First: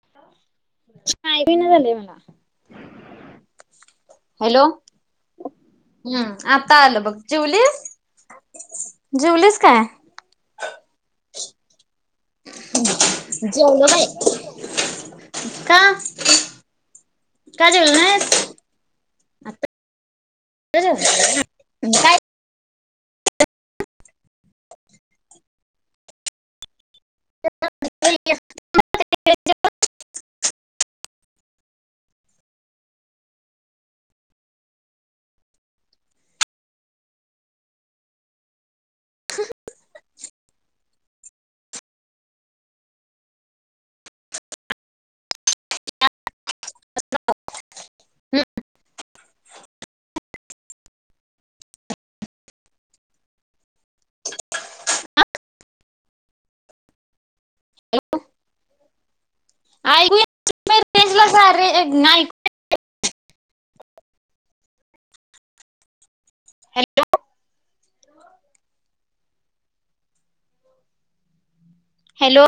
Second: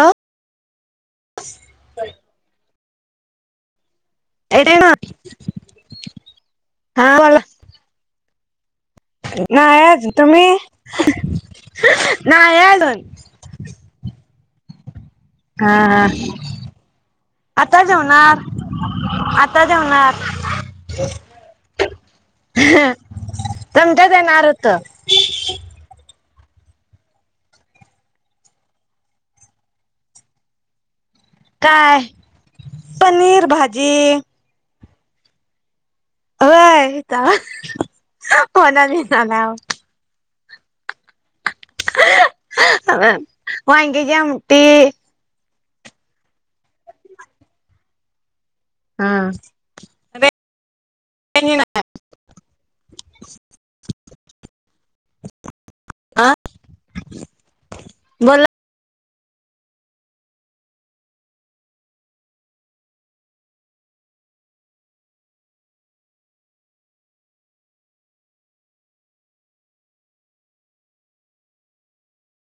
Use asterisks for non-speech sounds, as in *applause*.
Hello बी ना झाले मला हॅलो येतोय ना हम्म आता आलं हा बघ बोला चिवलीस नाही अजून तुम्ही नाही अजून, जेवलो बाई हा का हा का आता जेवली नाहीस? जेवणार, आता जावणार, आता जेवणार, काय तुमच्या येणार होतो. *inaudible* काय? पनीर, भाजी होय, *unintelligible* आ वांंग्याची आमटी, हम् हा अ बोला, *inaudible* हॅलो, हॅलो,